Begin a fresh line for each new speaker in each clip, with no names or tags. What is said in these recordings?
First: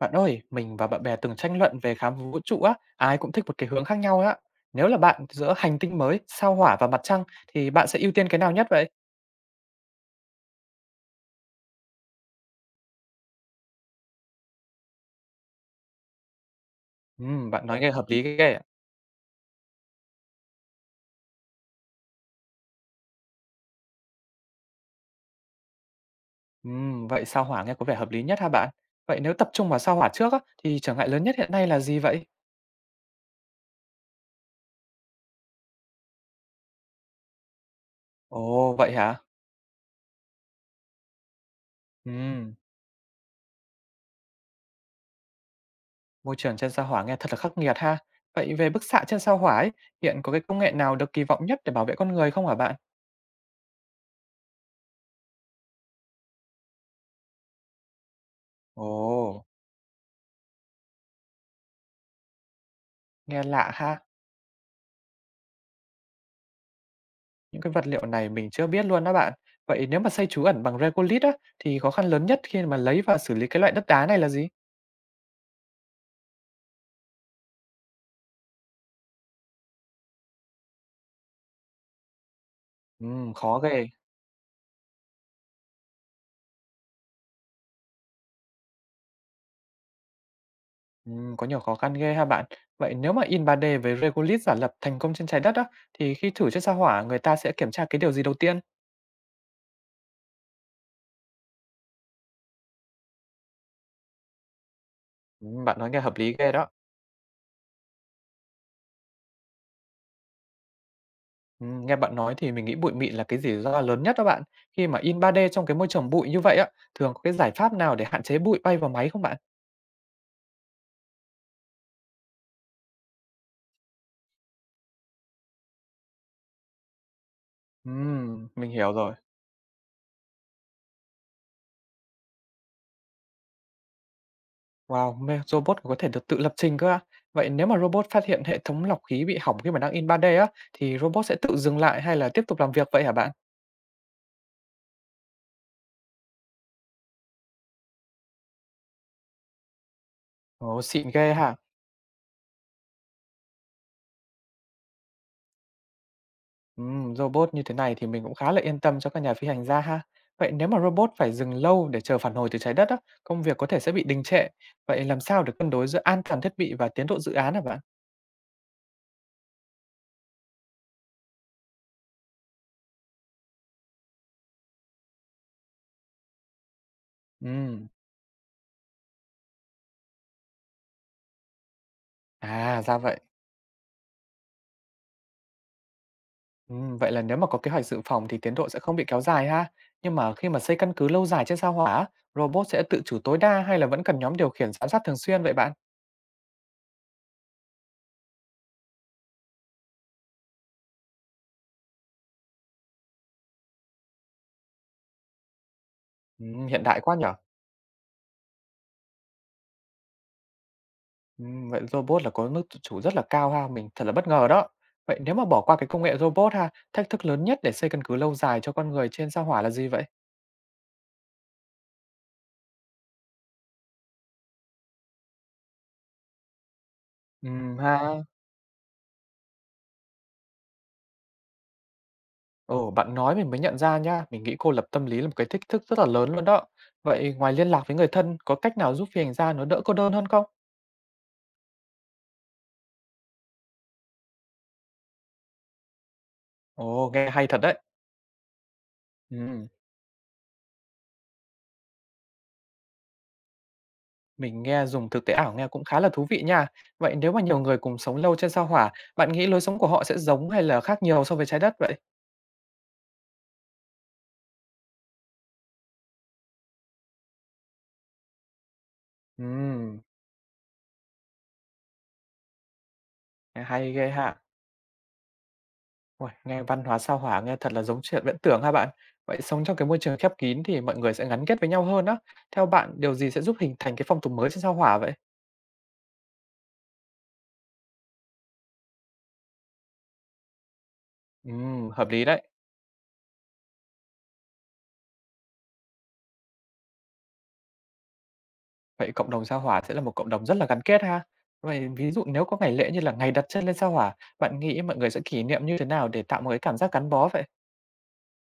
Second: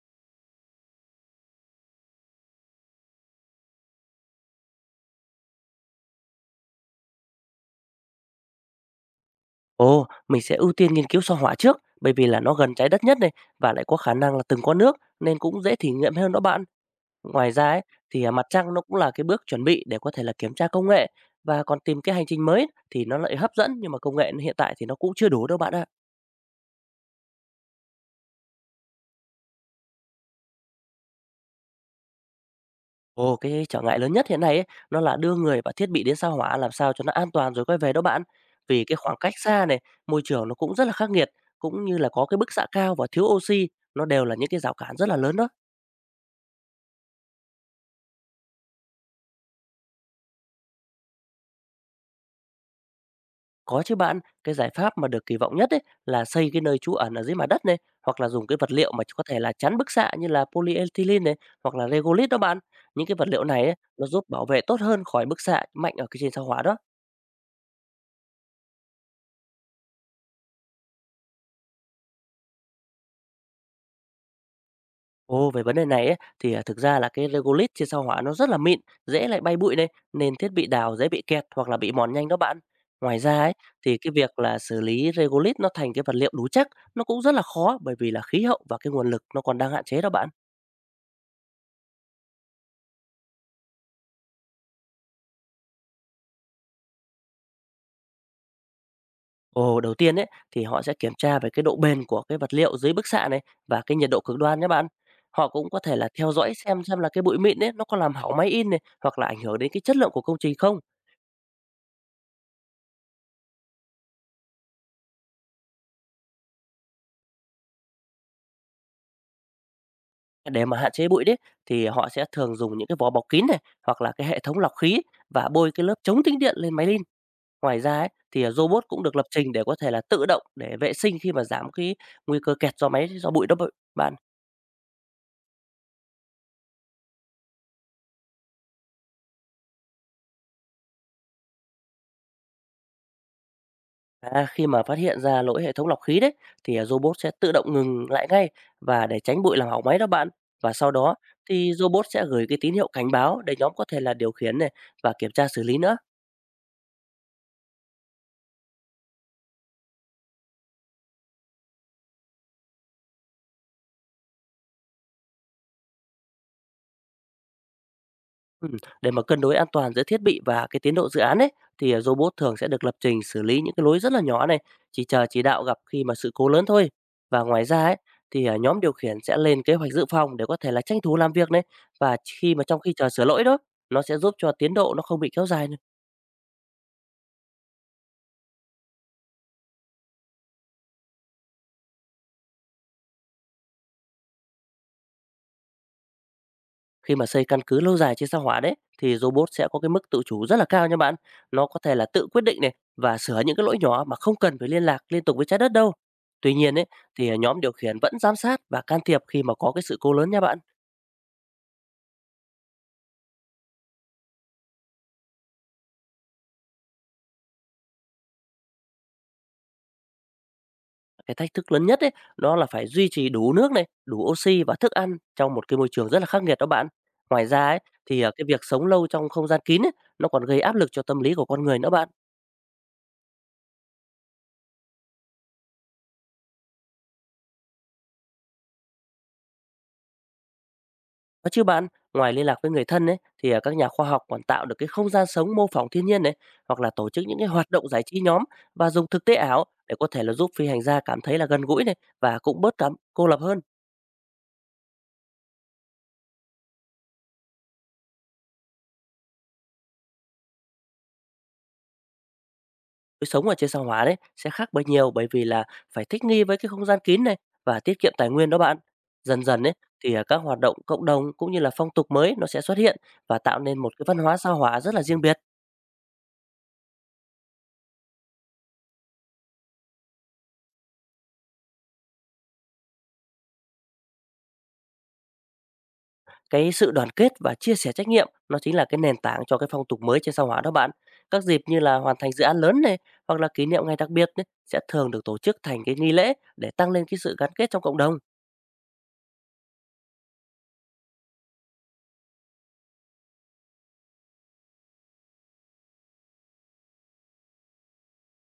Bạn ơi, mình và bạn bè từng tranh luận về khám phá vũ trụ á, ai cũng thích một cái hướng khác nhau á. Nếu là bạn giữa hành tinh mới, sao Hỏa và mặt trăng thì bạn sẽ ưu tiên cái nào nhất vậy?
Ồ, mình sẽ ưu tiên nghiên cứu sao Hỏa trước, bởi vì là nó gần Trái Đất nhất này và lại có khả năng là từng có nước nên cũng dễ thí nghiệm hơn đó bạn. Ngoài
Bạn
ra
nói
ấy,
nghe hợp lý
thì mặt
ghê ạ.
trăng nó cũng là cái bước chuẩn bị để có thể là kiểm tra công nghệ và còn tìm cái hành trình mới thì nó lại hấp dẫn, nhưng mà công nghệ hiện tại thì nó cũng chưa đủ đâu bạn ạ.
Vậy sao Hỏa nghe có vẻ hợp lý nhất hả bạn? Vậy nếu tập trung vào sao Hỏa trước á thì trở ngại lớn nhất hiện nay là gì vậy?
Ồ, cái trở ngại lớn nhất hiện nay ấy, nó là đưa người và thiết bị đến sao Hỏa làm sao cho nó an toàn rồi quay về đó bạn.
Ồ,
Vì
vậy
cái khoảng
hả?
cách xa này, môi trường nó cũng rất là khắc nghiệt, cũng như là có cái bức
Ừm,
xạ cao và thiếu oxy, nó đều là những cái rào cản rất là lớn đó.
môi trường trên sao Hỏa nghe thật là khắc nghiệt ha. Vậy về bức xạ trên sao Hỏa ấy, hiện có cái công nghệ nào được kỳ vọng nhất để bảo vệ con người không hả bạn?
Có chứ bạn, cái giải pháp mà được kỳ vọng nhất ấy là xây cái nơi trú ẩn ở dưới mặt đất này, hoặc là dùng cái vật
Ồ,
liệu mà có thể là chắn bức xạ như là polyethylene này, hoặc là regolith đó bạn. Những cái vật
nghe
liệu này
lạ
ấy,
ha.
nó giúp bảo vệ tốt hơn khỏi bức xạ mạnh ở cái trên sao hỏa đó.
Những cái vật liệu này mình chưa biết luôn đó bạn. Vậy nếu mà xây trú ẩn bằng Regolith á, thì khó khăn lớn nhất khi mà lấy và xử lý cái loại đất đá này là gì?
Ồ, về vấn đề này ấy, thì thực ra là cái regolith trên sao hỏa nó rất là mịn, dễ lại bay bụi này, nên thiết bị đào dễ bị kẹt hoặc là bị mòn nhanh đó bạn. Ngoài ra ấy,
Khó ghê.
thì cái việc là xử lý regolith nó thành cái vật liệu đủ chắc, nó cũng rất là khó, bởi vì là khí hậu và cái nguồn lực nó còn đang hạn chế đó bạn.
Có nhiều khó khăn ghê ha bạn. Vậy nếu mà in 3D với Regolith giả lập thành công trên trái đất á, thì khi thử trên sao hỏa người ta sẽ kiểm tra cái điều gì đầu tiên?
Ồ, đầu tiên ấy thì họ sẽ kiểm tra về cái độ bền của cái vật liệu dưới bức xạ này và cái nhiệt độ cực đoan nhé bạn. Họ cũng có
Bạn nói
thể
nghe
là
hợp
theo
lý
dõi
ghê đó.
xem là cái bụi mịn ấy nó có làm hỏng máy in này, hoặc là ảnh hưởng đến cái chất lượng của công trình không.
Nghe bạn nói thì mình nghĩ bụi mịn là cái rủi ro lớn nhất đó bạn. Khi mà in 3D trong cái môi trường bụi như vậy á, thường có cái giải pháp nào để hạn chế bụi bay vào máy không bạn?
Để mà hạn chế bụi đấy thì họ sẽ thường dùng những cái vỏ bọc kín này, hoặc là cái hệ thống lọc khí và bôi cái lớp chống tĩnh điện lên máy in. Ngoài ra ấy, thì à,
Mình
robot
hiểu
cũng
rồi.
được lập trình để có thể là tự động để vệ sinh, khi mà giảm cái nguy cơ kẹt do máy do bụi đó bạn.
Wow, mê robot có thể được tự lập trình cơ ạ? Vậy nếu mà robot phát hiện hệ thống lọc khí bị hỏng khi mà đang in ba d á, thì robot sẽ tự dừng lại hay là tiếp tục làm việc vậy hả bạn?
Khi mà phát hiện ra lỗi hệ thống lọc khí đấy thì robot sẽ tự động ngừng lại ngay và để tránh bụi làm hỏng máy đó bạn. Và
Ồ,
sau
xịn
đó
ghê hả?
thì robot sẽ gửi cái tín hiệu cảnh báo để nhóm có thể là điều khiển này và kiểm tra xử lý nữa.
Robot như thế này thì mình cũng khá là yên tâm cho các nhà phi hành gia ha. Vậy nếu mà robot phải dừng lâu để chờ phản hồi từ trái đất á, công việc có thể sẽ bị đình trệ. Vậy làm sao để cân đối giữa an toàn thiết bị và tiến độ dự án hả bạn?
Ừ, để mà cân đối an toàn giữa thiết bị và cái tiến độ dự án ấy thì robot thường sẽ được lập trình xử lý những cái lỗi rất là nhỏ này, chỉ chờ chỉ đạo gặp khi mà sự cố lớn thôi. Và ngoài ra
Ừm,
ấy thì nhóm điều khiển sẽ lên kế hoạch dự phòng để có thể là tranh thủ làm việc này, và khi mà trong
à
khi
ra
chờ
vậy.
sửa lỗi đó, nó sẽ giúp cho tiến độ nó không bị kéo dài.
Vậy là nếu mà có kế hoạch dự phòng thì tiến độ sẽ không bị kéo dài ha. Nhưng mà khi mà xây căn cứ lâu dài trên sao Hỏa, á, robot sẽ tự chủ tối đa hay là vẫn cần nhóm điều khiển giám sát thường xuyên vậy bạn?
Khi mà xây căn cứ lâu dài trên sao Hỏa đấy thì robot sẽ có cái mức tự chủ rất là cao nha bạn. Nó có thể là tự quyết định này và sửa những cái lỗi nhỏ mà không cần phải liên lạc liên tục với trái đất đâu. Tuy nhiên
Hiện
ấy
đại quá
thì
nhở?
à, nhóm điều khiển vẫn giám sát và can thiệp khi mà có cái sự cố lớn nha bạn.
Vậy robot là có mức tự chủ rất là cao ha, mình thật là bất ngờ đó. Vậy nếu mà bỏ qua cái công nghệ robot ha, thách thức lớn nhất để xây căn cứ lâu dài cho con người trên sao Hỏa là gì vậy?
Cái thách thức lớn nhất ấy đó là phải duy trì đủ nước này, đủ oxy và thức ăn trong một cái môi trường rất là khắc nghiệt đó bạn. Ngoài ra ấy thì
Ha.
à, cái việc sống lâu trong không gian kín ấy, nó còn gây áp lực cho tâm lý của con người nữa bạn.
Ồ, bạn nói mình mới nhận ra nhá, mình nghĩ cô lập tâm lý là một cái thách thức rất là lớn luôn đó. Vậy ngoài liên lạc với người thân, có cách nào giúp phi hành gia nó đỡ cô đơn hơn không?
Có chứ bạn, ngoài liên lạc với người thân ấy, thì các nhà khoa học còn tạo được cái không gian sống mô phỏng thiên nhiên này, hoặc là tổ
Ồ,
chức
nghe
những
hay
cái
thật
hoạt
đấy.
động giải trí nhóm và dùng thực tế ảo
Ừm,
để có thể là giúp phi hành gia cảm thấy là gần gũi này và cũng bớt cảm cô lập hơn.
mình nghe dùng thực tế ảo nghe cũng khá là thú vị nha. Vậy nếu mà nhiều người cùng sống lâu trên sao Hỏa, bạn nghĩ lối sống của họ sẽ giống hay là khác nhiều so với Trái Đất vậy?
Cái sống ở trên sao hỏa đấy sẽ khác bởi nhiều, bởi vì là phải thích nghi với cái không gian kín này và tiết kiệm tài nguyên đó bạn. Dần dần ấy
Ừm,
thì các hoạt động cộng đồng cũng như là phong tục mới nó sẽ xuất hiện và tạo
nghe
nên một
hay
cái
ghê
văn
ha.
hóa sao hỏa rất là riêng biệt.
Uầy, nghe văn hóa sao Hỏa nghe thật là giống chuyện viễn tưởng ha bạn. Vậy sống trong cái môi trường khép kín thì mọi người sẽ gắn kết với nhau hơn á. Theo bạn, điều gì sẽ giúp hình thành cái phong tục mới trên sao Hỏa vậy?
Cái sự đoàn kết và chia sẻ trách nhiệm nó chính là cái nền tảng cho cái phong tục mới trên sao Hỏa đó bạn. Các dịp như là
Hợp
hoàn
lý
thành
đấy.
dự án lớn này, hoặc là kỷ niệm ngày đặc biệt ấy, sẽ thường được tổ chức thành cái nghi lễ để tăng lên cái sự gắn kết trong cộng đồng.
Vậy cộng đồng sao Hỏa sẽ là một cộng đồng rất là gắn kết ha. Vậy ví dụ nếu có ngày lễ như là ngày đặt chân lên sao Hỏa, bạn nghĩ mọi người sẽ kỷ niệm như thế nào để tạo một cái cảm giác gắn bó vậy?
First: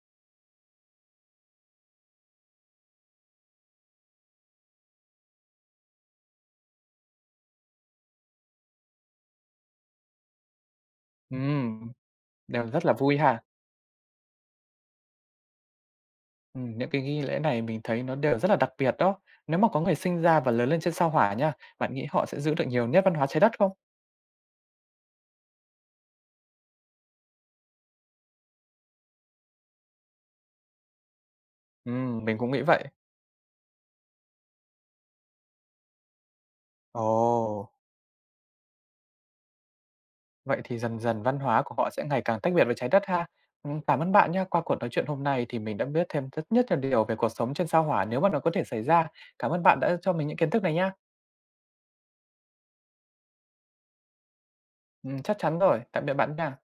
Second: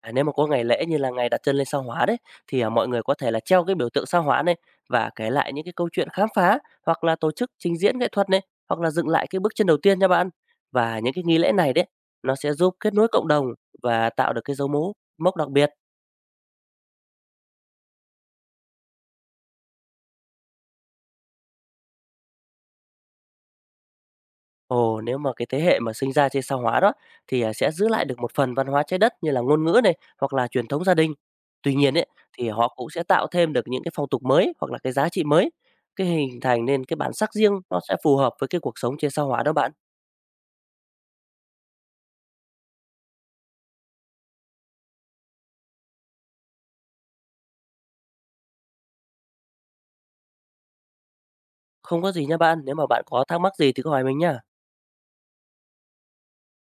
Nếu mà có ngày lễ như là ngày đặt chân lên sao Hỏa đấy thì mọi người có thể là treo cái biểu tượng sao Hỏa này và kể lại những cái câu chuyện khám phá, hoặc là tổ chức trình diễn nghệ thuật này, hoặc là dựng lại cái bước chân đầu tiên nha bạn. Và những cái nghi lễ này đấy
Ừm,
nó sẽ
đều
giúp
rất
kết
là
nối
vui
cộng
ha.
đồng và tạo được cái dấu mốc mốc đặc biệt.
Những cái nghi lễ này mình thấy nó đều rất là đặc biệt đó. Nếu mà có người sinh ra và lớn lên trên sao Hỏa nha, bạn nghĩ họ sẽ giữ được nhiều nét văn hóa Trái Đất không?
Ồ, nếu mà cái thế hệ mà sinh ra trên sao Hỏa đó thì sẽ giữ lại được một phần văn hóa Trái Đất như là ngôn ngữ này, hoặc là truyền thống gia đình. Tuy nhiên ấy,
Mình
thì
cũng nghĩ
họ
vậy.
cũng sẽ tạo thêm được những cái phong tục mới hoặc là cái giá trị mới, cái hình thành nên cái bản sắc riêng
Ồ,
nó sẽ phù hợp với cái cuộc sống trên sao Hỏa đó bạn.
vậy thì dần dần văn hóa của họ sẽ ngày càng tách biệt với Trái Đất ha. Cảm ơn bạn nha. Qua cuộc nói chuyện hôm nay thì mình đã biết thêm rất nhất là điều về cuộc sống trên sao Hỏa nếu mà nó có thể xảy ra. Cảm ơn bạn đã cho mình những kiến thức này nha.
Không có gì nha bạn, nếu mà bạn có thắc mắc gì thì cứ hỏi mình nha.
Chắc chắn rồi. Tạm biệt bạn nha.